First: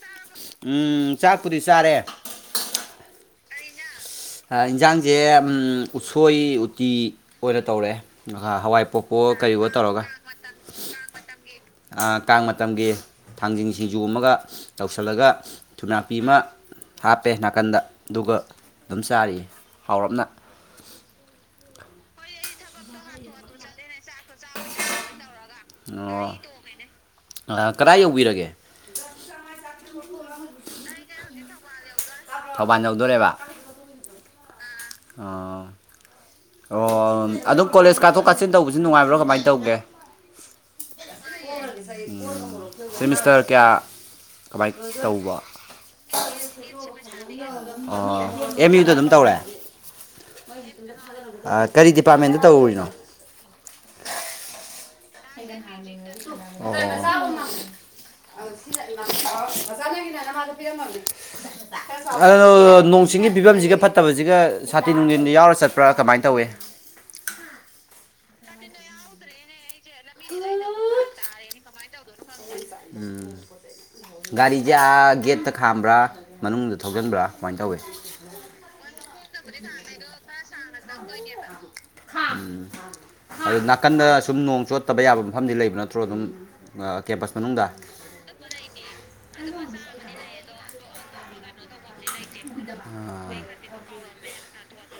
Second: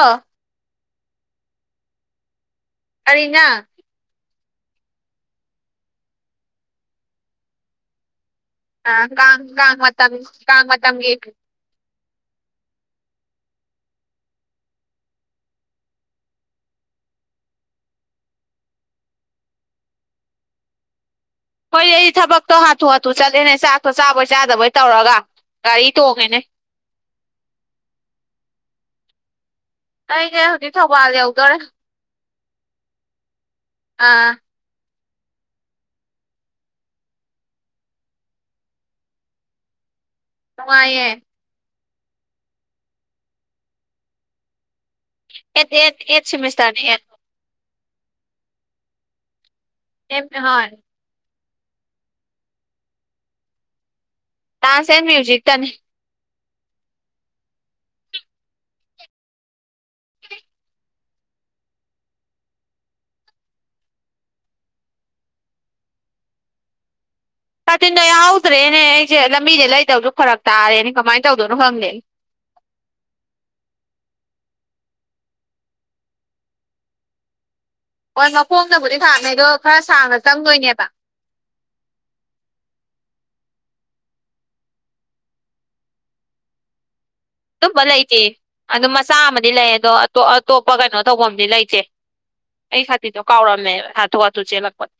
ꯑꯥ ꯎꯝ ꯆꯥꯛꯄꯨꯗꯤ ꯆꯥꯔꯦ ꯀꯔꯤꯅ ꯌꯦꯟꯖꯥꯡꯁꯦ ꯎꯁꯣꯏ ꯎꯇꯤ ꯑꯣꯏꯅ ꯇꯧꯔꯦ ꯍꯋꯥꯏ ꯀꯥꯡ ꯄꯣꯛꯄ‌ꯑꯣ ꯀꯔꯤꯑꯣ ꯀꯥꯡ ꯇꯧꯔꯒ ꯃꯇꯝ ꯀꯥꯡ ꯃꯇꯝꯒꯤ ꯑꯥ ꯀꯥꯡ ꯃꯇꯝꯒꯤ ꯊꯥꯡꯖꯤꯡ ꯁꯤꯡꯖꯨ ꯑꯃꯒ ꯇꯧꯁꯤꯜꯂꯒ ꯊꯨꯝꯌꯥꯛꯄꯤ ꯑꯃ ꯍꯥꯞꯄꯦ ꯅꯥꯀꯟꯗ ꯑꯗꯨꯒ ꯑꯗꯨꯝ ꯆꯥꯔꯤꯌꯦ ꯍꯥꯎꯔꯞꯅ ꯍꯣꯏ ꯑꯩ ꯊꯕꯛꯇꯣ ꯍꯥꯊꯨ ꯍꯥꯊꯨ ꯆꯠꯂꯦꯅꯦ ꯆꯥꯛꯇꯣ ꯆꯥꯕꯣꯏ ꯆꯥꯗꯕꯣꯏ ꯇꯧꯔꯒ ꯒꯥꯔꯤ ꯇꯣꯡꯉꯦꯅꯦ ꯑꯣ ꯑ ꯀꯗꯥꯏ ꯌꯧꯕꯤꯔꯒꯦ ꯑꯩꯁꯦ ꯍꯧꯖꯤꯛ ꯊꯧꯕꯥꯜ ꯌꯧꯗꯣꯔꯦ ꯊꯧꯕꯥꯜ ꯌꯧꯗꯣꯔꯦꯕ ꯑꯥ ꯑꯣ ꯑꯣ ꯑꯗꯨꯝ ꯀꯣꯂꯦꯖ ꯀꯥꯊꯣꯛ ꯀꯥꯁꯤꯟ ꯇꯧꯕꯁꯤ ꯅꯨꯡꯉꯥꯏꯕ꯭ꯔꯣ ꯀꯃꯥꯏꯅ ꯇꯧꯒꯦ ꯅꯨꯡꯉꯥꯏꯌꯦꯦ ꯎꯝ ꯁꯤꯃꯤꯁꯇꯔ ꯀꯌꯥ ꯀꯃꯥꯏꯅ ꯇꯧꯕ ꯑꯦꯠ ꯑꯦꯠ ꯑꯦꯠ ꯁꯤꯃꯤꯁꯇꯔꯅꯦ ꯑꯣ ꯑꯦꯝ ꯌꯨꯗ ꯑꯗꯨꯝ ꯇꯧꯔꯦ ꯍꯣꯏ ꯑꯥ ꯀꯔꯤ ꯗꯤꯄꯥꯔꯠꯃꯦꯟꯗ ꯇꯧꯔꯤꯅꯣ ꯗꯥꯟꯁ ꯑꯦꯟ ꯃꯨ [unintelligible] ꯃ‌ꯣꯆꯥ ꯅꯪꯒꯤꯅ ꯅꯃꯥꯗ ꯄꯤꯔꯝꯃꯕꯅꯤ ꯑ ꯅꯣꯡ ꯆꯤꯡꯒꯤ ꯐꯤꯕꯝꯁꯤꯒ ꯐꯠꯇꯕꯁꯤꯒ ꯁꯥꯇꯤꯟ ꯅꯨꯡꯇꯤꯟꯗꯤ ꯌꯥꯎꯔ ꯆꯠꯄ꯭ꯔꯥ ꯀꯃꯥꯏꯅ ꯇꯧꯏ ꯇꯥꯇꯤꯟꯗꯣ ꯌꯥꯎꯗ꯭ꯔꯦꯅꯦ ꯑꯩꯁꯦ ꯂꯝꯕꯤꯗꯩ ꯂꯩꯗꯧꯁꯨ ꯐꯔꯛ ꯇꯥꯔꯦꯅꯦ ꯀꯃꯥꯏꯅ ꯇꯧꯗꯣꯏꯅꯣ ꯈꯪꯗꯦ ꯎꯝ ꯒꯥꯔꯤꯗꯤ ꯑꯥ ꯒꯦꯠꯇ ꯈꯥꯝꯕ꯭ꯔꯥ ꯃꯅꯨꯡꯗ ꯊꯧꯖꯤꯟꯕ꯭ꯔꯥ ꯀꯃꯥꯏꯅ ꯇꯧꯏ ꯍꯣꯏ ꯃꯈꯣꯡꯗꯕꯨꯗꯤ ꯈꯥꯝꯃꯤ ꯑꯗꯣ ꯈꯔ ꯁꯥꯡꯅ ꯆꯪꯗꯣꯏꯅꯦꯕ [unintelligible] [unintelligible] ꯑꯗꯨ ꯅꯥꯀꯟꯗ ꯁꯨꯝ ꯅꯣꯡ ꯆꯣꯠꯇꯕ ꯌꯥꯕ ꯃꯐꯝꯗꯤ ꯂꯩꯕ ꯅꯠꯇ꯭ꯔꯣ ꯑꯗꯨꯝ ꯑꯥ ꯀꯦꯝꯄꯁ ꯃꯅꯨꯡꯗ ꯑꯗꯨꯝꯕ ꯂꯩꯇꯦ ꯑꯗꯨꯝ ꯃꯆꯥ ꯑꯃꯗꯤ ꯂꯩ ꯑꯗꯣ ꯑꯇꯣꯞ ꯑꯇꯣꯞꯄ ꯀꯩꯅꯣ ꯇꯧꯐꯝꯗꯤ ꯂꯩꯇꯦ ꯇ‌ꯦ ꯑꯩ ꯁꯥꯇꯤꯟꯗꯣ ꯀꯥꯎꯔꯝꯃꯦꯕ ꯍꯥꯊꯨ ꯍꯥꯊꯨ ꯆꯦꯜꯂꯛꯄꯗ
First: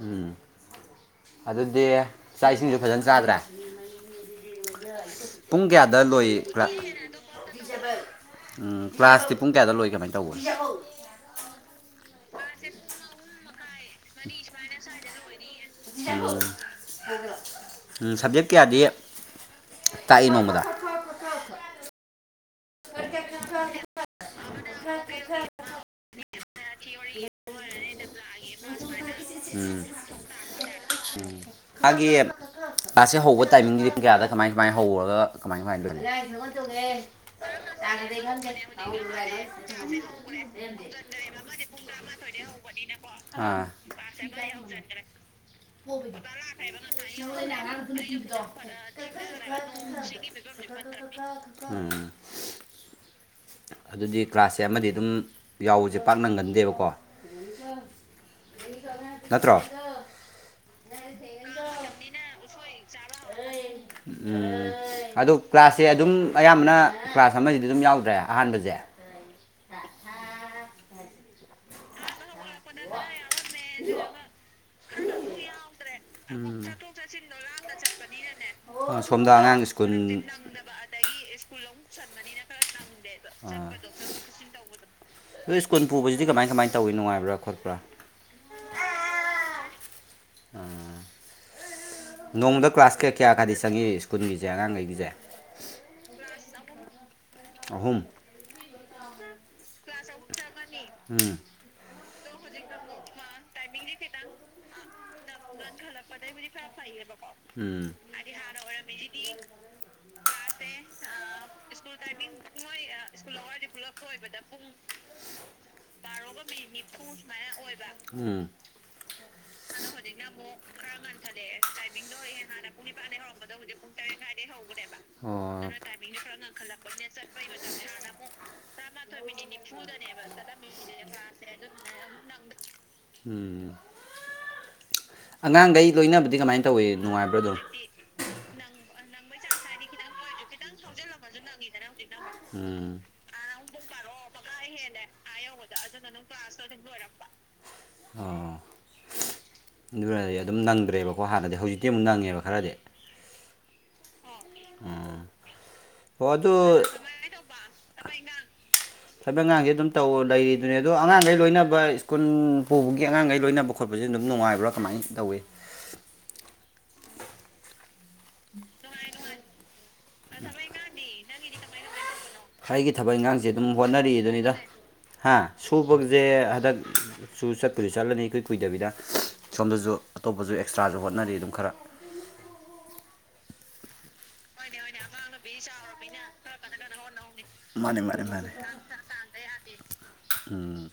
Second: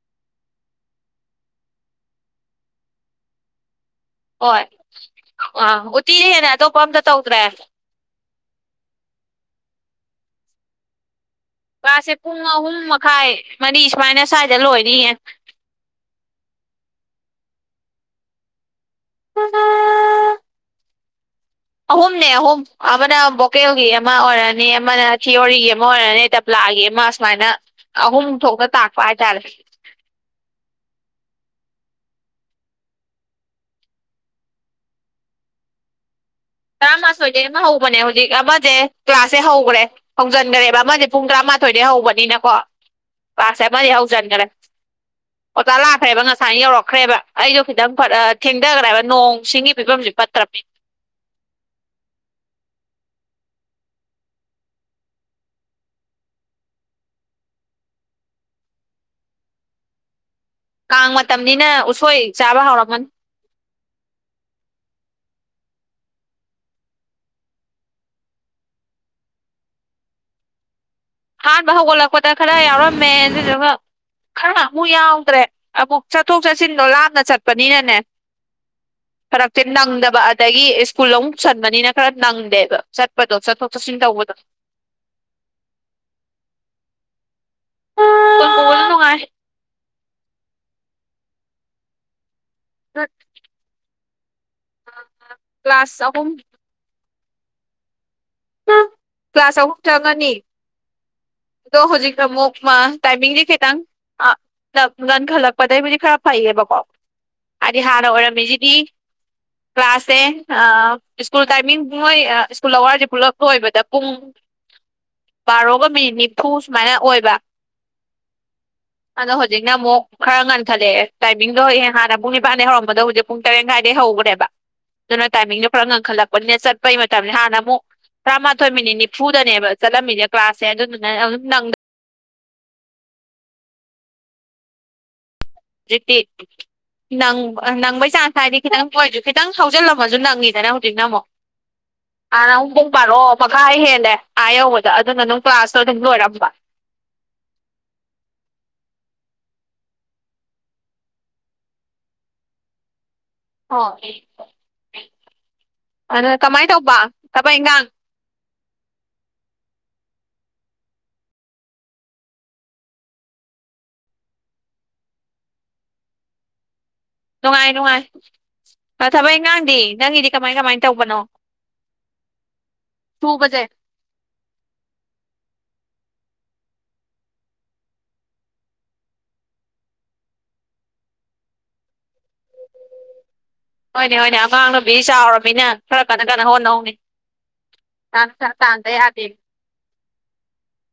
ꯎꯝ ꯑꯗꯨꯗꯤ ꯆꯥꯛ ꯏꯁꯤꯡꯁꯨ ꯐꯖꯅ ꯆꯥꯗ꯭ꯔꯦ ꯍꯣꯏ ꯄꯨꯡ ꯑꯥ ꯀꯌꯥꯗ ꯎꯇꯤꯗꯤ ꯍꯦꯟꯅ ꯂꯣꯏꯕ꯭ꯔꯥ ꯑꯇꯣꯞꯄ ꯑꯝꯇ ꯇꯧꯗ꯭ꯔꯦ ꯎꯝ ꯀ꯭ꯂꯥꯁꯇꯤ ꯄꯨꯡ ꯀꯌꯥꯗ ꯂꯣꯏ ꯀꯃꯥꯏꯅ ꯇꯧꯕ ꯀ‌꯭ꯂꯥꯁ ꯁ‌ꯦ ꯄꯨꯡ ꯑꯍꯨꯝ ꯃꯈꯥꯏ ꯃꯔꯤ ꯁꯨꯃꯥꯏꯅ ꯁ꯭ꯋꯥꯏꯗ ꯂꯣꯏꯅꯤꯌꯦ ꯎꯝ ꯎꯝ ꯁꯕꯖꯦꯛ ꯀꯌꯥꯗꯤ ꯇꯥꯛꯏ ꯅꯣꯡꯃꯗ ꯑꯍꯨꯝꯅꯦ ꯑꯍꯨꯝ ꯑꯃꯅ ꯚꯣꯀꯦꯜꯒꯤ ꯑꯃ ꯑꯣꯏꯔꯅꯤ ꯑꯃꯅ ꯊꯤꯑꯣꯔꯤꯒꯤ ꯑꯃ ꯑꯣꯏꯔꯅꯤ ꯄꯥꯂꯒꯤ ꯑꯃ ꯁꯨꯃꯥꯏꯅ ꯑꯍꯨꯝ ꯊꯣꯛꯅ ꯇꯥꯛꯄ ꯍꯥꯏꯇꯥꯔꯦ ꯎꯝ ꯎꯝ ꯃꯥꯒꯤ ꯀ꯭ꯂꯥꯁꯁꯦ ꯍꯧꯕ ꯇꯥꯏꯃꯤꯡꯒꯤꯗꯤ ꯄꯨꯡ ꯀꯌꯥꯗ ꯀꯃꯥꯏ ꯀꯃꯥꯏꯅ ꯍꯧꯔꯒ ꯀꯃꯥꯏ ꯀꯃꯥꯏꯅ ꯂ‌ꯣꯏꯒ‌ꯦ ꯇꯔꯥꯃꯊꯝꯣꯏꯗꯒꯤ ꯑꯃ ꯍꯧꯕꯅꯦ ꯍꯧꯖꯤꯛ ꯑꯃꯁꯦ ꯀ꯭ꯂꯥꯁꯁꯦ ꯍꯧꯈ꯭ꯔꯦ ꯍꯧꯖꯤꯟꯈ꯭ꯔꯦꯕ ꯑꯃꯁꯦ ꯄꯨꯡ ꯇꯔꯥꯃꯥꯊꯣꯏꯗꯒꯤ ꯍꯧꯕꯅꯤꯅꯀꯣ ꯀ꯭ꯂꯥꯁꯁꯦ ꯑꯥ ꯑꯃꯗꯤ ꯍꯧꯖꯤꯟꯈ꯭ꯔꯦ ꯑꯣꯇꯥ ꯂꯥꯛꯈ꯭ꯔꯦꯕ ꯉꯁꯥꯏ ꯊꯦꯡꯊꯈ꯭ꯔꯦꯕ ꯅꯣꯡ ꯁꯤꯡꯒꯤ ꯐꯤꯕꯝꯁꯦ ꯐꯠꯇ꯭ꯔꯕꯅꯤ [unintelligible] ꯎꯝ ꯑꯗꯨꯗꯤ ꯀ꯭ꯂꯥꯁꯁꯦ ꯑꯃꯗꯤ ꯑꯗꯨꯝ ꯌꯥꯎꯕꯁꯦ ꯄꯥꯛ ꯅꯪꯒꯟꯗꯦꯕꯀꯣ ꯅꯠꯇ꯭ꯔ‌ꯣ ꯀꯥꯡ ꯃꯇꯝꯅꯤꯅ ꯎꯁꯣꯏ ꯆꯥꯕ ꯍꯥꯎꯔꯝꯃꯅꯤ [inaudible] ꯎꯝ ꯑꯗꯣ ꯀ꯭ꯂꯥꯁꯁꯦ ꯑꯗꯨꯝ ꯑꯌꯥꯝꯕꯅ ꯀ꯭ꯂꯥꯁ ꯑꯃꯁꯤꯗꯤ ꯑꯗꯨꯝ ꯌꯥꯎꯗ꯭ꯔꯦ ꯑꯍꯥꯟꯕꯁꯦ [unintelligible] ꯍꯥꯟꯕ ꯍꯧꯒꯠꯂꯛꯄꯗ ꯈꯔ ꯌꯥꯎꯔꯝꯃꯦ ꯑꯗꯨꯗꯨꯒ ꯈꯔ ꯑꯃꯨꯛ ꯌꯥꯎꯗ꯭ꯔꯦ ꯑꯃꯨꯛ ꯆꯠꯊꯣꯛ ꯆꯠꯁꯤꯟꯗꯣ ꯂꯥꯞꯅ ꯆꯠꯄꯅꯤꯅꯅꯦ ꯁꯣꯝꯗ ꯐꯔꯛꯇꯤ ꯑꯉꯥꯡ ꯁ꯭ꯀꯨꯜ ꯅꯪꯗꯕ ꯑꯗꯒꯤ ꯁ꯭ꯀꯨꯜ ꯑꯃ ꯁꯟꯕꯅꯤꯅ ꯈꯔ ꯅꯪꯗꯦꯕ ꯆꯠꯄꯗꯣ ꯆꯠꯊꯣꯛ ꯆꯠꯁꯤꯟ ꯇꯧꯕꯗꯣ ꯑꯗ ꯁ꯭ꯀꯨꯜ ꯄꯨꯁꯤꯕꯁꯤꯗꯤ ꯀꯃꯥꯏ ꯀꯃꯥꯏ ꯇꯧꯏ ꯅꯨꯡꯉꯥꯏꯕ꯭ꯔ ꯈꯣꯠꯄ꯭ꯔꯥ ꯀ ꯀꯣꯜꯅꯅꯨꯡꯉꯥꯏ ꯅꯣꯡꯃꯗ ꯀ꯭ꯂꯥꯁ ꯀꯌꯥ ꯀꯌꯥ ꯈꯔꯗꯤ ꯆꯪꯏ ꯁ꯭ꯀꯨꯜꯒꯤꯁꯦ ꯑꯉꯥꯡꯈꯩꯒꯤꯁꯦ ꯀ꯭ꯂꯥꯁ ꯑꯍꯨꯝ ꯑꯍꯨꯝ ꯀ꯭ꯂꯥꯁ ꯑꯍꯨꯝ ꯆꯪꯉꯅꯤ ꯎꯝ ꯑꯗꯣ ꯍꯧꯖꯤꯛꯀ ꯑꯃꯨꯛꯃ ꯇꯥꯏꯃꯤꯡꯗꯤ ꯈꯤꯇꯪ ꯑꯥ ꯉꯟꯈꯠꯂꯛꯄꯗꯒꯤꯩꯕꯨꯗꯤ ꯈꯔ ꯐꯩꯌꯦꯕꯀꯣ ꯍꯥꯏꯗꯤ ꯎꯝ ꯍꯥꯟꯅ ꯑꯣꯏꯔꯝꯃꯤꯁꯤꯗꯤ ꯀ꯭ꯂꯥꯁꯦ ꯁ꯭ꯀꯨꯜ ꯇꯥꯏꯃꯤꯡ ꯃꯣꯏ ꯁ꯭ꯀꯨꯜ ꯑꯋꯥꯔꯁꯦ ꯄꯨꯂꯞ ꯑꯣꯏꯕꯗ ꯄꯨꯡ ꯕꯥꯔꯣꯒ ꯃꯤꯅꯤꯠ ꯕꯥꯔꯣꯒ ꯃꯤꯠ ꯁꯨꯃꯥꯏꯅ ꯅꯤꯐꯨ ꯑꯣꯏꯕ ꯁꯨꯃꯥꯏꯅ ꯑꯣꯏꯕ ꯑꯗꯣ ꯍꯧꯖꯤꯛꯅ ꯈꯔ ꯉꯟꯊꯠꯂꯛꯑꯦ ꯇꯥꯏꯃꯤꯡꯗꯣ ꯍꯌꯦꯡ ꯍꯥꯟꯅ ꯄꯨꯡ ꯅꯤꯄꯥꯟꯗꯒꯤꯩ ꯍꯧꯔꯝꯕꯗꯣ ꯍꯧꯖꯤꯛ ꯄꯨꯡ ꯇꯔꯦꯠ ꯃꯈꯥꯏꯗꯩ ꯍꯧꯈ꯭ꯔꯦꯕ ꯑꯗꯨꯅ ꯑꯣ ꯇꯥꯏꯃꯤꯡꯗꯣ ꯈꯔ ꯉꯟꯈꯠꯂꯛꯄꯅꯤꯅ ꯆꯠꯄꯩ ꯃꯇꯝ ꯍꯥꯟꯅ ꯑꯃꯨꯛ ꯇꯔꯥꯃꯥꯊꯣꯏ ꯃꯤꯅꯤꯠ ꯅꯤꯐꯨꯗꯅꯦꯕ ꯆꯠꯂꯝꯃꯤꯅꯦꯦ ꯀ꯭ꯂꯥꯁꯁꯦ ꯑꯗꯨꯗꯨꯅ ꯑꯗꯨꯝ ꯅꯪ ꯎꯝ ꯑꯉꯥꯡꯈꯩ ꯗꯤ ꯂꯣꯏꯅꯕꯗꯤ ꯀꯃꯥꯏꯅ ꯇꯧꯏ ꯅꯨꯡꯉꯥꯏꯕ꯭ꯔꯥ ꯅꯪ ꯑꯗꯨꯝ ꯅꯪꯕꯩ ꯆꯥ ꯍꯥꯏꯗꯤ ꯈꯤꯇꯪ ꯄꯣꯏꯁꯨ ꯈꯤꯇꯪ ꯍꯥꯎꯖꯤꯜꯂꯝꯃꯁꯨ ꯅꯪꯉꯤꯗꯅ ꯍꯧꯖꯤꯛꯅ ꯑꯃꯨꯛ ꯅꯪꯉꯤꯗꯅ ꯍꯧꯖꯤꯛ ꯑꯥꯅ ꯑꯃꯨꯛ ꯄꯨꯡ ꯅꯪ ꯕꯥꯔꯣ ꯃꯈꯥꯏ ꯍꯦꯜꯂꯦ ꯅꯥꯔꯛꯑꯣ ꯑꯥ ꯌꯧꯕꯗ ꯍꯦꯜꯂꯦ ꯑꯗꯨꯅ ꯑꯗꯨꯝ ꯍꯥꯏꯥ ꯌꯧꯕꯗꯣ ꯀ꯭ꯂꯥꯁꯇꯣ ꯑꯗꯨꯝ ꯑꯗꯨꯅ ꯂꯣꯏꯔꯝꯕ ꯑꯣ ꯑꯗꯨꯔꯗꯤ ꯑꯗꯨꯝ ꯅꯪꯗ꯭ꯔꯦꯕꯀꯣ ꯍꯥꯟꯅꯗꯤ ꯍꯧꯖꯤꯛꯇꯤ ꯑꯃꯨꯛ ꯅꯪꯉꯦꯕ ꯈꯔꯗꯤ ꯑꯣ ꯎꯝ ꯑꯗꯨꯗ ꯀꯃꯥꯏꯅ ꯇꯧꯕ ꯊꯕꯛ ꯏꯪꯈꯥꯡ ꯇꯃꯥꯏꯅ ꯊꯕꯛ ꯑꯉꯥꯡꯁꯦ ꯑꯗꯨꯝ ꯇꯧ ꯂꯩꯔꯤꯗꯨꯅꯦ ꯑꯗꯣ ꯑꯉꯥꯡꯈꯩ ꯂꯣꯏꯅꯕ ꯁ꯭ꯀꯨꯜ ꯄꯨꯕꯒꯤ ꯑꯉꯥꯡꯈꯩ ꯂꯣꯏꯅꯕ ꯈꯠꯁꯦ ꯑꯗꯨꯝ ꯅꯨꯡꯉꯥꯏ꯭ꯔꯥ ꯀꯃꯥꯏꯅ ꯇꯧꯋꯏ ꯅꯨꯡꯉꯥꯏ ꯅꯨꯡꯉꯥꯏ ꯑ ꯊꯕꯛ ꯏꯉꯥꯡꯗꯤ ꯅꯪꯒꯤꯗꯤ ꯀꯃꯥꯏ ꯀꯃꯥꯏ ꯇꯧꯕꯅꯣ ꯑꯩꯒꯤ ꯊꯕꯛ ꯏꯟꯈꯥꯡꯁꯦ ꯁꯨꯕꯁꯦ ꯑꯗꯨꯝ ꯍꯣꯠꯅꯔꯤꯗꯨꯅꯤꯗ ꯍꯥ ꯁꯨꯕꯁꯦ ꯍꯟꯗꯛ ꯁꯨ ꯆꯠꯇꯨꯁꯨ ꯆꯠꯂꯅꯤ ꯏꯨꯏꯨꯏꯗꯕꯤꯗ ꯁꯣꯝꯗꯁꯨ ꯑꯇꯣꯞꯄꯁꯨ ꯑꯦꯛꯁꯇ꯭ꯔꯥꯁꯨ ꯍꯣꯠꯅꯔꯤ ꯑꯗꯨꯝ ꯈꯔ ꯍꯣꯏꯅꯦ ꯍꯣꯏꯅꯦ ꯑꯉꯥꯡ ꯅꯨꯕꯤ ꯆꯥꯎꯔꯕꯃꯤꯅ ꯈꯔ ꯀꯟꯅ ꯀꯟꯅ ꯍꯣꯠꯅꯍꯧꯅꯦ ꯃꯥꯅꯦ ꯆ ꯃꯥꯅꯦ ꯆ ꯃꯥꯅꯦ ꯆꯥꯟꯗꯩ ꯍꯥꯏꯗꯤ ꯎꯝ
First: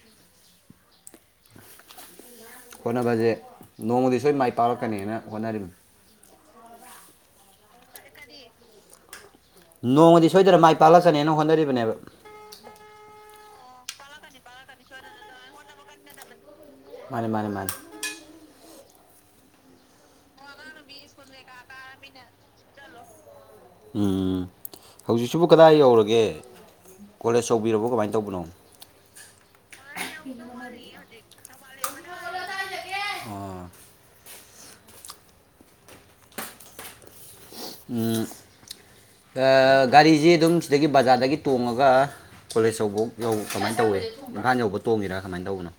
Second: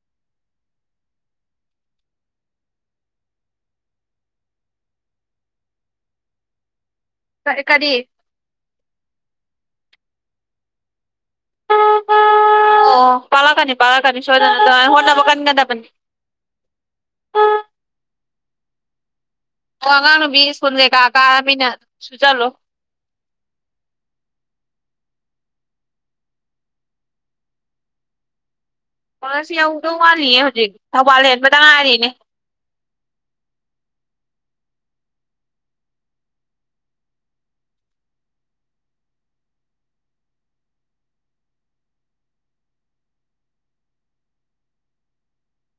ꯍꯣꯠꯅꯕꯁꯦ ꯅꯣꯡꯃꯗꯤ ꯁꯣꯏ ꯃꯥꯏ ꯄꯥꯛꯂꯛꯀꯅꯦꯅ ꯍꯣꯠꯅꯔꯤꯕꯅꯤ ꯀꯔꯤ ꯀꯔꯤ ꯅꯣꯡꯃꯗꯤ ꯁꯣꯏꯗꯅ ꯃꯥꯏ ꯄꯥꯛꯂꯛꯁꯅꯦꯅ ꯍꯣꯠꯅꯔꯤꯕꯅꯦꯕ ꯄꯥꯂꯀꯅꯤ ꯄꯥꯂꯀꯅꯤ ꯁꯣꯏꯗ ꯍꯣꯅ ꯀꯟꯒꯗꯕꯅꯤ ꯃꯥꯅꯤ ꯃꯥꯅꯤ ꯃꯥꯅꯤ ꯍꯉꯅ ꯃꯤ ꯁꯀꯨꯜ ꯂꯩꯦ ꯀ ꯀꯥꯃꯤꯅ ꯁꯨ ꯆꯜꯂꯣ ꯎꯝ ꯍꯧꯖꯤꯛꯁꯤꯕꯨ ꯀꯗꯥꯏ ꯌꯧꯔꯒꯦ ꯀꯣꯂꯦꯖ ꯇꯧꯕꯤꯔꯕꯣ ꯀꯃꯥꯏꯅ ꯇꯧꯕꯅꯣ ꯄꯁꯤ ꯌꯧꯗꯧ ꯋꯥꯂꯤꯌꯦ ꯍꯧꯖꯤꯛ ꯊꯧꯕꯥꯜ ꯍꯦꯟꯕꯗ ꯉꯥꯏꯔꯤꯅꯦ ꯑꯣ ꯒꯥꯔꯤꯁꯤ ꯑꯗꯨꯝ ꯁꯤꯗꯒꯤ ꯕꯖꯥꯔꯗꯒꯤ ꯇꯣꯡꯉꯒ ꯀꯣꯂꯦꯖ ꯌꯧꯕ ꯌꯧ ꯀꯃꯥꯏꯅ ꯇꯧꯏꯦ ꯏꯝꯐꯥꯜ ꯌꯧꯕ ꯇꯣꯡꯉꯤꯔꯥ ꯀꯃꯥꯏꯅ ꯇꯧꯕꯅꯣ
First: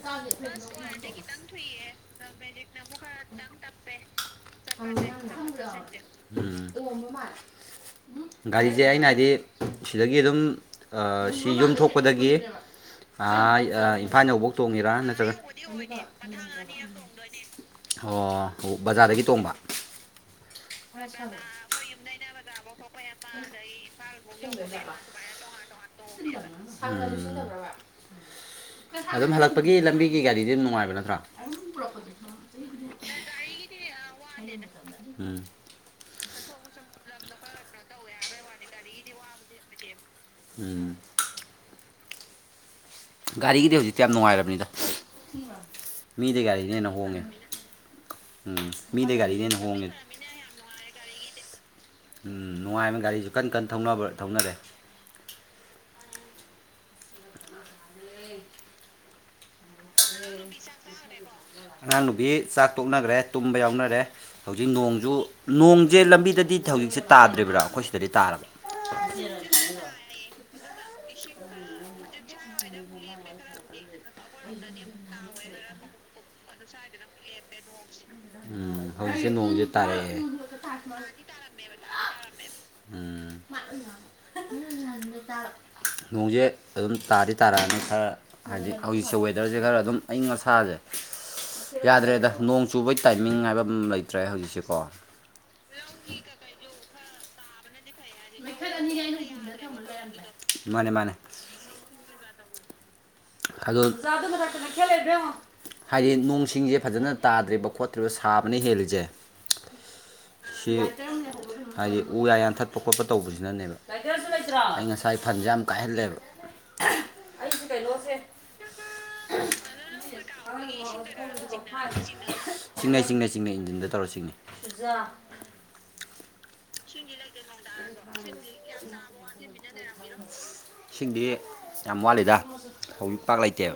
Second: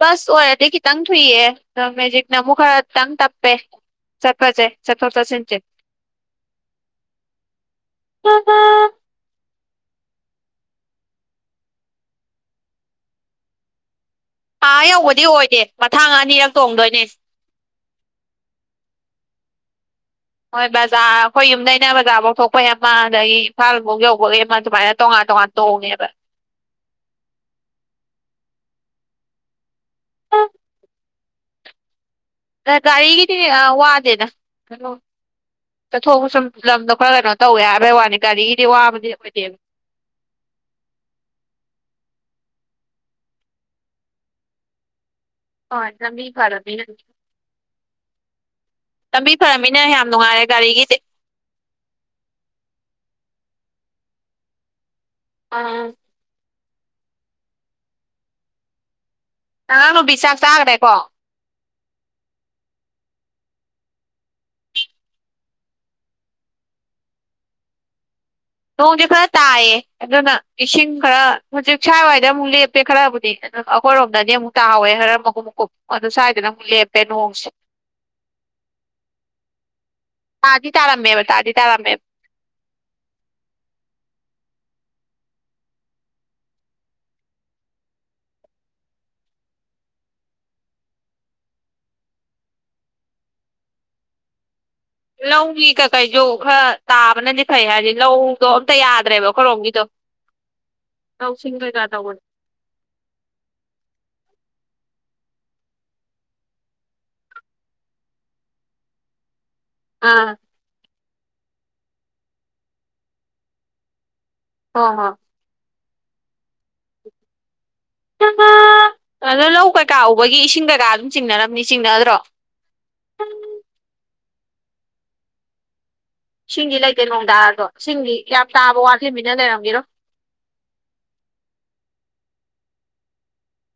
ꯕꯁ ꯑꯣꯏꯔꯗꯤ ꯈꯤꯇꯪ ꯇꯪ ꯑꯗꯣ ꯊꯨꯏꯌꯦ ꯇ ꯃ ꯏꯅꯃ ꯍꯥꯔ ꯇꯪ ꯇꯞꯄꯦ ꯆꯠꯐ ꯆꯦ ꯆꯠꯐ ꯆꯁꯤ ꯆꯦ ꯎꯝ ꯒꯥꯔꯤ ꯆ ꯑꯩꯅ ꯍꯥꯏꯗꯤ ꯁꯤꯗꯒꯤ ꯑꯗꯨꯝ ꯁꯤ ꯌꯨꯝ ꯊꯣꯛꯄꯗꯒꯤ ꯑ ꯏꯝꯐꯥꯜ ꯌꯐꯧ ꯑꯥ ꯇꯣꯡꯉꯦꯔꯥ ꯌꯧꯕꯗꯤ ꯅꯠꯇ꯭ꯔꯒ ꯑꯣꯏꯗꯦ ꯃꯊꯥꯡ ꯑꯅꯤꯔꯛ ꯇꯣꯡꯗꯣꯏꯅꯦ ꯑꯣ ꯕꯖꯥꯔꯗꯒꯤ ꯇꯣꯡꯕ ꯍꯣꯏ ꯕꯖꯥꯔ ꯑꯩꯈꯣꯏ ꯃꯈꯣꯏ ꯌꯨꯝꯗꯩꯅ ꯕꯖꯥꯔꯐꯧ ꯊꯣꯛꯄꯩ ꯕꯖꯥꯔꯐꯥꯎ ꯑꯃ ꯊꯣꯛꯄ ꯌꯥꯝ ꯄꯥ ꯑꯗꯒꯤ ꯑꯗꯩ ꯏꯝꯐꯥꯜꯐꯧ ꯏꯝꯐꯥꯜ ꯌꯧꯕꯒꯤ ꯐꯥꯎꯒꯤ ꯑꯃ ꯇꯣꯉꯥꯟ ꯑꯗꯨꯃꯥꯏꯅ ꯇꯣꯉꯥꯟ ꯇꯣꯡꯉꯦꯕ ꯇꯣꯉꯥꯟ ꯇꯣꯉꯥꯟ ꯁꯌꯥ ꯎꯝ ꯑꯗꯨꯝ ꯍꯂꯛꯄꯒꯤ ꯂꯝꯕꯤꯒꯤ ꯒꯥꯔꯤꯗꯤ ꯑꯗꯨꯝ ꯅꯨꯡꯉꯥꯏꯕ ꯅꯠꯇ꯭ꯔꯣ ꯒꯥꯔꯤꯒꯤꯗꯤ ꯋꯥꯗꯦꯅ ꯀꯩꯅꯣ ꯎꯝ ꯆꯠꯊꯣꯛꯄ ꯁꯨꯝ ꯂꯝꯗꯣ ꯈꯔ ꯀꯩꯅꯣ ꯇꯧꯋꯦ ꯍꯥꯏꯕꯩ ꯋꯥꯅꯤ ꯒꯥꯔꯤꯒꯤꯗꯤ ꯋꯥꯕꯗꯤ ꯑꯣꯏꯗꯦꯕ ꯎꯝ ꯒꯥꯔꯤꯒꯤꯗꯤ ꯍꯧꯖꯤꯛꯇꯤ ꯌꯥꯝ ꯅꯨꯡꯉꯥꯏꯔꯕꯅꯤꯗ ꯍꯣꯏ ꯂꯝꯕꯤ ꯃꯤꯗꯤ ꯐꯔꯕꯅꯤꯅ ꯒꯥꯔꯤꯗꯤꯅꯦꯦꯟꯅ ꯍꯣꯡꯉꯦ ꯎꯝ ꯃꯤꯗ ꯂꯝꯕꯤ ꯒꯥꯔꯤꯅꯦꯅ ꯐꯔꯕꯅꯤꯅ ꯍꯣꯡꯉꯦ ꯌꯥꯝ ꯅꯨꯡꯉꯥꯏꯔꯦ ꯒꯥꯔꯤꯒꯤꯗꯤ ꯎ ꯅꯨꯡꯉꯥꯏꯅ ꯒꯥꯔꯤꯁꯨ ꯀꯟꯅ ꯀꯟꯅꯅꯕ ꯊꯧꯅꯔꯦ ꯑꯥ ꯍ ꯅꯪꯅꯨꯕꯤ ꯆꯥꯛ ꯆꯥꯒ꯭ꯔꯦꯀꯣ ꯑꯉꯥꯡ ꯅꯨꯕꯤ ꯆꯥꯛ ꯇꯣꯛꯅꯈ꯭ꯔꯦ ꯇꯨꯝꯕ ꯌꯥꯎꯅꯔꯦ ꯍꯧꯖꯤꯛ ꯅꯣꯡꯁꯨ ꯅꯣꯡꯁꯦ ꯂꯝꯕꯤꯗꯗꯤ ꯍꯧꯖꯤꯛꯁꯦ ꯇꯥꯗ꯭ꯔꯤꯕ꯭ꯔꯥ ꯑꯩꯈꯣꯏ ꯁꯤꯗꯗꯤ ꯇꯥꯔꯕ ꯅꯣꯡꯁꯦ ꯈꯔ ꯇꯥꯏꯌꯦ ꯑꯗꯨꯅ ꯏꯁꯤꯡ ꯈꯔ ꯍꯧꯖꯤꯛ ꯁꯨꯋꯥꯏꯋꯥꯏꯗ ꯑꯃꯨꯛ ꯂꯦꯞꯄꯦ ꯈꯔꯕꯨꯗꯤ ꯑꯩꯈꯣꯏꯔꯣꯝꯗꯗꯤ ꯑꯃꯨꯛ ꯇꯥꯍꯧꯋꯦ ꯍꯔ ꯃꯍꯨꯝꯨꯛꯀꯨꯞ ꯑ ꯑꯗꯨ ꯁ꯭ꯋꯥꯏꯗꯅ ꯑꯃꯨꯛ ꯂꯦꯞꯄꯦ ꯅꯣꯡꯁꯦ ꯎꯝ ꯍꯧꯖꯤꯛꯁꯦ ꯅꯣꯡꯁꯦ ꯇꯥꯔꯛꯑꯦ ꯇꯥꯗꯤ ꯇꯥꯔꯝꯃꯦꯕ ꯇꯥꯗꯤ ꯇꯥꯔꯝꯃꯦꯕ [inaudible] ꯅꯣꯡꯁꯦ ꯑꯗꯨꯝ ꯇꯥꯗꯤ ꯇꯥꯔꯛꯑꯅꯤ ꯈꯔ ꯍꯥꯏꯗꯤ ꯍꯧꯖꯤꯛꯁꯦ ꯋꯦꯗꯔꯁꯦ ꯈꯔ ꯑꯗꯨꯝ ꯑꯏꯪ ꯑꯁꯥꯁꯦ ꯌꯥꯗ꯭ꯔꯦꯗ ꯅꯣꯡ ꯆꯨꯕꯩ ꯇꯥꯏꯃꯤꯡ ꯍꯥꯏꯕ ꯑꯃ ꯂꯩꯇ꯭ꯔꯦ ꯍꯧꯖꯤꯛꯁꯦꯀꯣ ꯂꯧꯒꯤ ꯀꯀꯩꯁꯨꯣ ꯈꯔ ꯇꯥꯕꯅꯗꯤ ꯐꯩ ꯍꯥꯏꯗꯤ ꯂꯧꯗꯣ ꯑꯝꯇ ꯌꯥꯗ꯭ꯔꯦꯕ ꯈꯂꯣꯝꯒꯤꯗꯣ ꯃꯥꯅꯦ ꯃꯥꯅꯦ ꯂꯧꯁꯤꯡ ꯀꯩꯀꯥ ꯇꯧꯕꯅꯦ ꯍꯣ ꯆ ꯑꯗꯨ ꯃ ꯊꯅ ꯈꯦ ꯂꯩꯗꯃꯣ ꯍꯥꯏꯗꯤ ꯅꯣꯡ ꯁꯤꯡꯁꯦ ꯐꯖꯅ ꯇꯥꯗ꯭ꯔꯤꯕ ꯈꯣꯠꯇ꯭ꯔꯤꯕ ꯁꯥꯕꯅ ꯍꯦꯜꯂꯤꯁꯦ ꯑꯥ ꯁꯤ ꯍꯥꯏꯗꯤ ꯎ ꯌꯥ ꯌꯥꯟꯊꯠꯄ ꯈꯣꯠꯄ ꯇꯧꯕꯁꯤꯅꯅꯦꯕ ꯑꯩ ꯍꯣꯏ ꯉꯁꯥꯏ ꯐꯟꯁꯦ ꯌꯥꯝ ꯀꯥꯏꯍꯜꯂꯦꯕ ꯑꯗꯣ ꯂꯧ ꯀꯩꯀꯥ ꯎꯕꯒꯤ ꯏꯁꯤꯡ ꯑꯉꯥꯡꯒꯤ ꯀꯩꯀꯥ ꯑꯗꯨꯝ ꯆꯤꯡꯅꯔꯝꯅꯤ ꯆꯤꯡꯅꯗ꯭ꯔꯣ ꯆꯤꯡꯅꯩ ꯆꯤꯡꯅꯩ ꯆꯤꯡꯅꯩ ꯏꯟꯖꯤꯟꯗ ꯇꯧꯔ ꯆꯤꯡꯅꯤꯩ ꯁꯤꯡꯒꯤꯗꯤ ꯂꯩꯇꯦ ꯅꯨꯡꯗꯥꯗꯣ ꯁꯤꯡꯒꯤ ꯌꯥꯝ ꯇꯥꯕ ꯋꯥꯊꯂꯤ ꯃꯤꯅ ꯂꯩꯔꯝꯒꯔꯣ ꯏꯁꯤꯡꯗꯤ ꯌꯥꯝ ꯋꯥꯠꯂꯤꯗ ꯍꯧꯖꯤꯛ ꯄꯥꯛ ꯂꯩꯇꯦꯕ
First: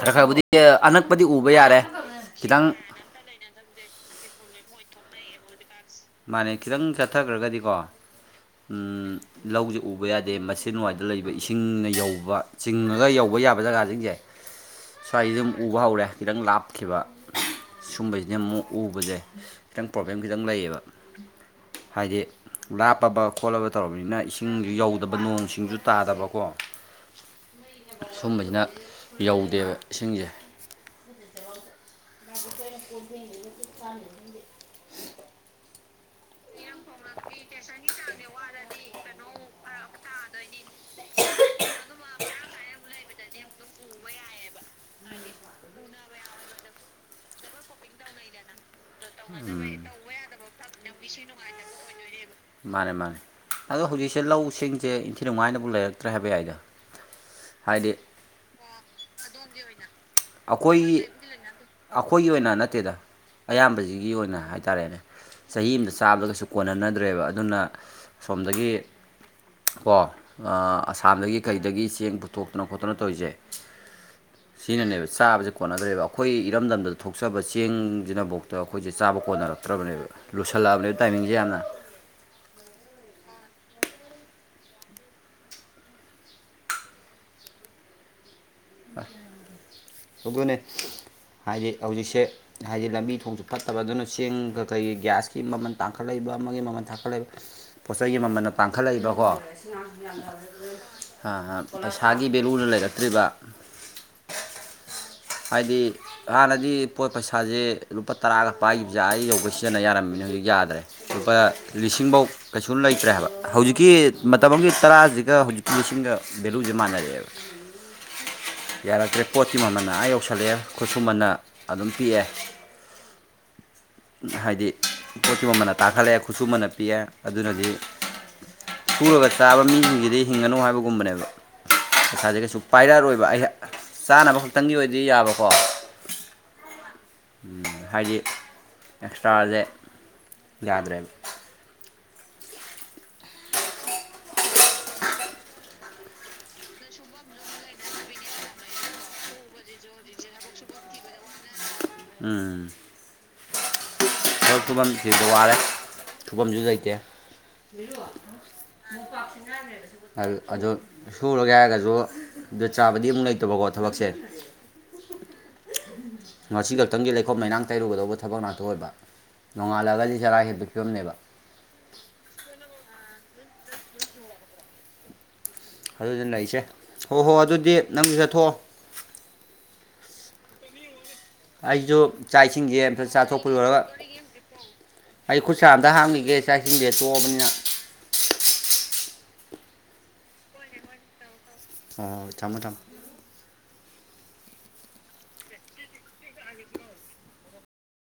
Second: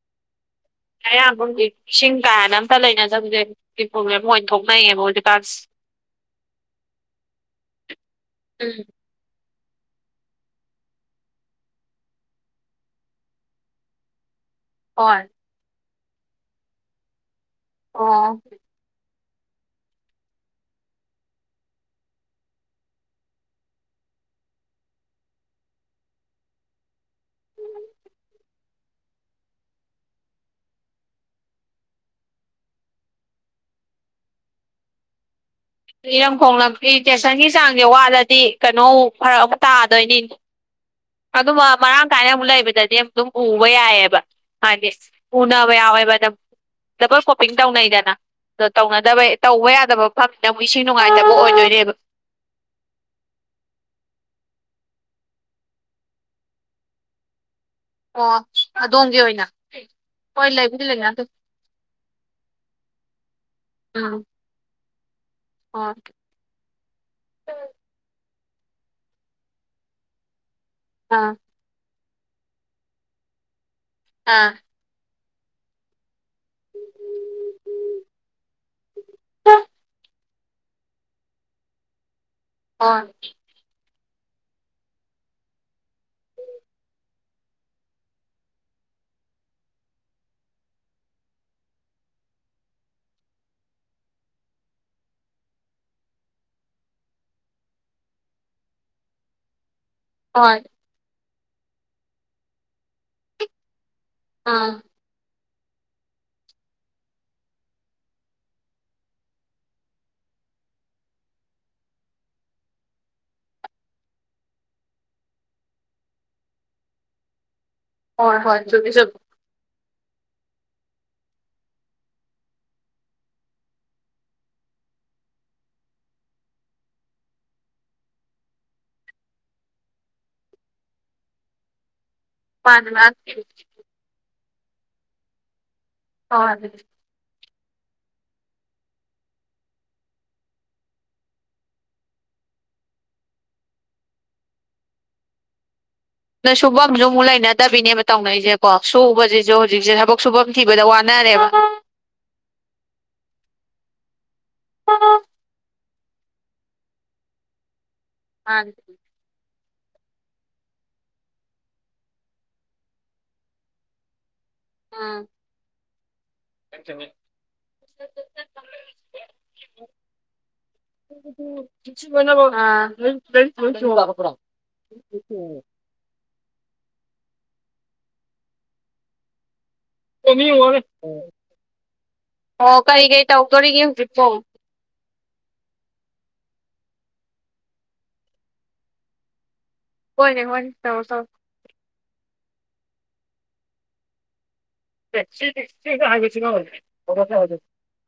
ꯈꯔ ꯈꯔꯕꯨꯗꯤ ꯑꯅꯛꯄꯗꯤ ꯑꯌꯥꯝꯕ ꯎꯕ ꯍꯧꯗꯤ ꯌꯥꯔꯦ ꯏꯁꯤꯡ ꯀꯥꯏꯅ ꯑꯝꯇ ꯈꯤꯇꯪ ꯂꯩꯅ ꯆꯕꯁꯦ ꯄ꯭ꯔꯣꯕ꯭ꯂꯦꯝ ꯑꯣꯏꯅ ꯊꯣꯛꯅꯩꯌꯦꯕꯄꯥꯛꯥꯛꯁꯦ ꯃꯥꯅꯦ ꯈꯤꯇꯪ ꯆꯠꯊꯈ꯭ꯔꯒꯗꯤꯀꯣ ꯎꯝ ꯂꯧꯁꯦ ꯎꯕ ꯌꯥꯗꯦ ꯃꯁꯤ ꯅꯨꯡꯉꯥꯏꯇ ꯂꯩꯕ ꯏꯁꯤꯡꯅ ꯌꯧꯕ ꯆꯤꯡꯉꯒ ꯌꯧꯕ ꯌꯥꯕ ꯖꯒꯥꯁꯤꯡꯁꯦ ꯍꯣꯏ ꯁꯋꯥꯏꯁꯤꯗꯨꯝ ꯎꯕ ꯍꯧꯔꯦ ꯈꯤꯇꯪ ꯂꯥꯞꯈꯤꯕ ꯑꯣ ꯁꯨꯝꯕꯁꯤꯗꯤ ꯑꯃꯨꯛ ꯎꯕꯁꯦ ꯈꯤꯇꯪ ꯄ꯭ꯔꯣꯕ꯭ꯂꯦꯝ ꯈꯤꯇꯪ ꯂꯩꯌꯦꯕ ꯍꯥꯏꯗꯤ ꯂꯥꯞꯂꯕ ꯈꯣꯠꯂꯕ ꯇꯧꯔꯕꯅꯤꯅ ꯏꯁꯤꯡꯁꯨ ꯌꯧꯗꯕ ꯅꯣꯡ ꯁꯤꯡꯁꯨ ꯇꯥꯗꯕꯀꯣ ꯁꯨꯝꯕꯁꯤꯅ ꯌꯧꯗꯦꯕ ꯏꯁꯤꯡꯁꯦ ꯑꯦ ꯏꯔꯝꯈꯣ ꯂꯝꯇꯦꯁꯟꯒꯤ ꯆꯥꯡꯁꯦ ꯋꯥꯠꯂꯗꯤ ꯀꯩꯅꯣ ꯐꯔꯛ ꯑꯃꯨꯛ ꯇꯥꯗꯣꯏꯅꯤꯅꯦ ꯑꯗꯨꯃ ꯃꯔꯥꯡ ꯀꯥꯏꯅ ꯑꯃꯨꯛ ꯂꯩꯕꯗꯗꯤ ꯑꯃꯨꯛ ꯑꯗꯨꯝ ꯎꯕ ꯌꯥꯏꯑꯕ ꯍꯥꯏꯗꯤ ꯎꯅꯕ ꯌꯥꯎꯋꯦꯕ ꯑꯗꯨ ꯗꯕꯜ ꯀꯣꯞꯄꯤꯡ ꯇꯧꯅꯩꯗꯅ ꯑꯗꯣ ꯇꯧꯅꯗꯕ ꯇꯧꯕ ꯌꯥꯗꯕ ꯐꯛ ꯅ ꯃꯤꯁꯤꯡ ꯅꯨꯡꯉꯥꯏꯅꯣꯏ ꯃꯥꯅꯦ ꯃꯥꯅꯦ ꯑꯗꯣ ꯍꯧꯖꯤꯛꯁꯦ ꯂꯧꯁꯤꯡꯁꯦ ꯏꯟꯊꯤ ꯅꯨꯡꯉꯥꯏꯅꯕꯨ ꯂꯩꯔꯛꯇ꯭ꯔꯦ ꯍꯥꯏꯕ ꯌꯥꯏꯗꯣ [inaudible] ꯑꯣ ꯑꯗꯣꯝꯒꯤ ꯑꯣꯏꯅ ꯍꯣꯏ ꯂꯩꯕꯨꯗꯤ ꯑꯩꯈꯣꯏꯒꯤ ꯂꯩꯅ ꯑꯗꯨꯝ ꯑꯩꯈꯣꯏꯒꯤ ꯑꯣꯏꯅ ꯅꯠꯇꯦꯗ ꯑꯌꯥꯝꯕꯖꯤꯒꯤ ꯎꯝ ꯑꯣꯏꯅ ꯍꯥꯏ ꯇꯔꯦꯅꯦ ꯆꯍꯤ ꯑꯃꯗ ꯍꯣꯏ ꯆꯥꯕꯗꯒꯁꯨ ꯀꯣꯟꯅꯅꯗ꯭ꯔꯦꯕ ꯑꯗꯨꯅ ꯁꯣꯝꯗꯒꯤ ꯀꯣ ꯑꯥ ꯑꯥ ꯑꯁꯥꯝꯗꯒꯤ ꯀꯩꯗꯒꯤ ꯆꯦꯡ ꯄꯨꯊꯣꯛꯇꯅ ꯈꯣꯠꯇꯅ ꯇꯧꯔꯤꯖꯦ ꯑꯥ ꯁꯤꯅꯅꯦꯕ ꯆꯥꯕꯁꯦ ꯀꯣꯟꯅꯗ꯭ꯔꯦꯕ ꯑꯩꯈꯣꯏ ꯏꯔꯝꯗꯝꯗ ꯊꯣꯛꯆꯕ ꯆꯦꯡꯁꯤꯅꯕꯧ ꯇ ꯑꯩꯈꯣꯏꯖꯦ ꯆꯥꯕ ꯀꯣꯟꯅꯔꯛꯇ꯭ꯔꯕꯅꯦꯕ ꯂꯨꯁꯜꯂꯛꯑꯕꯅꯦꯕ ꯇꯥꯏꯃꯤꯡꯖꯦ ꯌꯥꯝꯅ [unintelligible] ꯑ ꯑꯗꯨꯅꯦ ꯍꯥꯏꯗꯤ ꯍꯧꯖꯤꯛꯁꯦ ꯍꯥꯏꯗꯤ ꯂꯝꯕꯤ ꯊꯣꯡꯁꯨ ꯐꯠꯇꯕ ꯑꯗꯨꯅ ꯆꯦꯡꯒ ꯀꯩ ꯒ꯭ꯌꯥꯁꯀꯤ ꯃꯃꯜ ꯇꯥꯡꯈꯠꯂꯩꯕ ꯑꯃꯒꯤ ꯃꯃꯜ ꯇꯥꯡꯈꯠꯂꯩꯕ ꯄꯣꯠꯆꯩꯒꯤ ꯃꯃꯟꯅ ꯄꯥꯡꯈꯠꯂꯩꯕꯀꯣ ꯍꯣꯏ ꯍꯥ ꯍꯥ ꯄꯩꯁꯥꯒꯤ ꯚꯦꯂꯨꯗ ꯂꯩꯔꯛꯇ꯭ꯔꯤꯕ ꯑꯥ ꯍꯥꯏꯗꯤ ꯍꯥꯟꯅꯗꯤ ꯄꯣꯠ ꯄꯩꯁꯥꯁꯦ ꯂꯨꯄꯥ ꯇꯔꯥꯒ ꯄꯥꯏꯒꯤꯕꯖꯦ ꯑꯥ ꯌꯧꯒꯩ ꯁꯤꯖꯤꯟꯅ ꯌꯥꯔꯝꯃꯤꯅꯤ ꯍꯧꯖꯤꯛ ꯌꯥꯗ꯭ꯔꯦ ꯂꯨꯄꯥ ꯂꯤꯁꯤꯡꯕꯥꯎ ꯀꯩꯁꯨ ꯂꯩꯇ꯭ꯔꯦ ꯍꯥꯏꯕ ꯍꯧꯖꯤꯛꯀꯤ ꯃꯇꯝ ꯑꯃꯒꯤ ꯇꯔꯥꯖꯤꯒ ꯍꯧꯖꯤꯛꯀꯤ ꯂꯤꯁꯤꯡꯒ ꯚꯦꯂꯨꯁꯦ ꯃꯥꯟꯅꯔꯛꯑꯦꯕ [inaudible] ꯍꯣꯏ ꯍꯣꯏ ꯆꯨꯃꯤ ꯆꯨꯃꯤ ꯌꯥꯔꯛꯇ꯭ꯔꯦ ꯄꯣꯠꯀꯤ ꯃꯃꯜꯅ ꯑꯥ ꯌꯧꯁꯤꯜꯂꯛꯑꯦ ꯈꯨꯠꯁꯨꯃꯟꯅ ꯑꯗꯨꯝ ꯄꯤꯛꯑꯦ ꯍꯥꯏꯗꯤ ꯄꯣꯠꯀꯤ ꯃꯃꯜꯅ ꯇꯥꯈꯠꯂꯛꯑꯦ ꯈꯨꯠꯁꯨꯃꯟꯅ ꯄꯤꯛꯑꯦ ꯑꯗꯨꯅꯗꯤ ꯁꯨꯔꯒ ꯆꯥꯕ ꯃꯤꯁꯤꯡꯖꯤꯗꯤ ꯍꯤꯡꯉꯅꯨ ꯍꯥꯏꯕꯒꯨꯝꯕꯅꯦꯕ ꯄꯩꯁꯥꯁꯦ ꯀꯩꯁꯨ ꯁꯨ ꯃꯥꯅꯤ ꯄꯥꯏꯔꯛꯔꯣꯏꯕ ꯃꯥꯅꯤ ꯑꯩꯍ ꯆꯥꯅꯕ ꯈꯛꯇꯪꯒꯤ ꯑꯣꯏꯗꯤ ꯌꯥꯕꯀꯣ [unintelligible] ꯎꯝ ꯍꯥꯏꯗꯤ ꯑꯦꯛꯁꯇ꯭ꯔꯥꯖꯦ ꯌꯥꯗ꯭ꯔꯦꯕ ꯅꯣꯏ ꯁꯨꯕꯝꯖꯨ ꯑꯃꯨꯛ ꯂꯩꯅꯗꯕꯤꯅꯦꯕ ꯇꯧꯅꯩꯖꯦꯀꯣ ꯁꯨꯕꯖꯤꯖꯨ ꯍꯧꯖꯤꯛꯁꯦ ꯊꯕꯛ ꯁꯨꯕ ꯊꯤꯕꯗ ꯋꯥꯅꯔꯦꯕ ꯎꯝ ꯊꯕꯛ ꯁꯨꯕꯝ ꯊꯤꯕꯗ ꯋꯥꯔꯦ ꯁꯨꯕꯝꯖꯨ ꯂꯩꯇꯦ ꯃꯥꯅꯤ ꯑ ꯑꯗꯨ ꯁꯨꯔꯒꯦ ꯍꯥꯏꯔꯒꯖꯨ ꯖꯨꯗ ꯆꯥꯕꯗꯤ ꯑꯃꯨꯛ ꯂꯩꯇꯕꯀꯣ ꯊꯕꯛꯁꯦ ꯎꯝ ꯉꯁꯤ ꯈꯛꯇꯪꯒꯤ ꯂꯩꯈꯣꯝ ꯂꯩꯅꯥꯡ ꯇꯩꯔꯨꯒꯗꯧꯕ ꯊꯕꯛ ꯅꯥꯛꯇ ꯑꯣꯏꯕ ꯅꯣꯡꯉꯥꯜꯂꯒꯗꯤ ꯆꯔꯥ ꯍꯦꯟꯕ ꯐꯤꯕꯝꯅꯦꯕ [unintelligible] ꯑꯗꯨꯗꯤ ꯅꯩꯁꯦ ꯍꯣ ꯍꯣ ꯑꯗꯨꯗꯤ ꯅꯪꯁꯨ ꯆꯠꯊꯣꯛꯑꯣ [unintelligible] ꯑꯩꯖꯨ ꯆꯥꯛ ꯑꯣ ꯏꯁꯤꯡꯖꯦ ꯀꯔꯤ ꯑꯝꯇ ꯀꯔꯤ ꯆꯥꯊꯣꯛꯄ ꯂꯣꯔꯒ ꯇꯧꯗꯣꯔꯤꯒꯦ ꯍꯧꯖꯤꯛꯄꯣ ꯑꯩ ꯈꯨꯠꯁꯥ ꯑꯝꯗ ꯍꯥꯝꯒꯤꯒꯦ ꯆꯥꯛ ꯏꯁꯤꯡꯖꯦ ꯇꯣꯛꯑꯕꯅꯤꯅ ꯍꯣꯏꯅꯦ ꯍꯣꯏꯅꯦ ꯇꯧꯔꯣ ꯇꯧꯔꯣ ꯑ ꯊꯃꯃꯣ ꯊꯝꯃꯣ [unintelligible]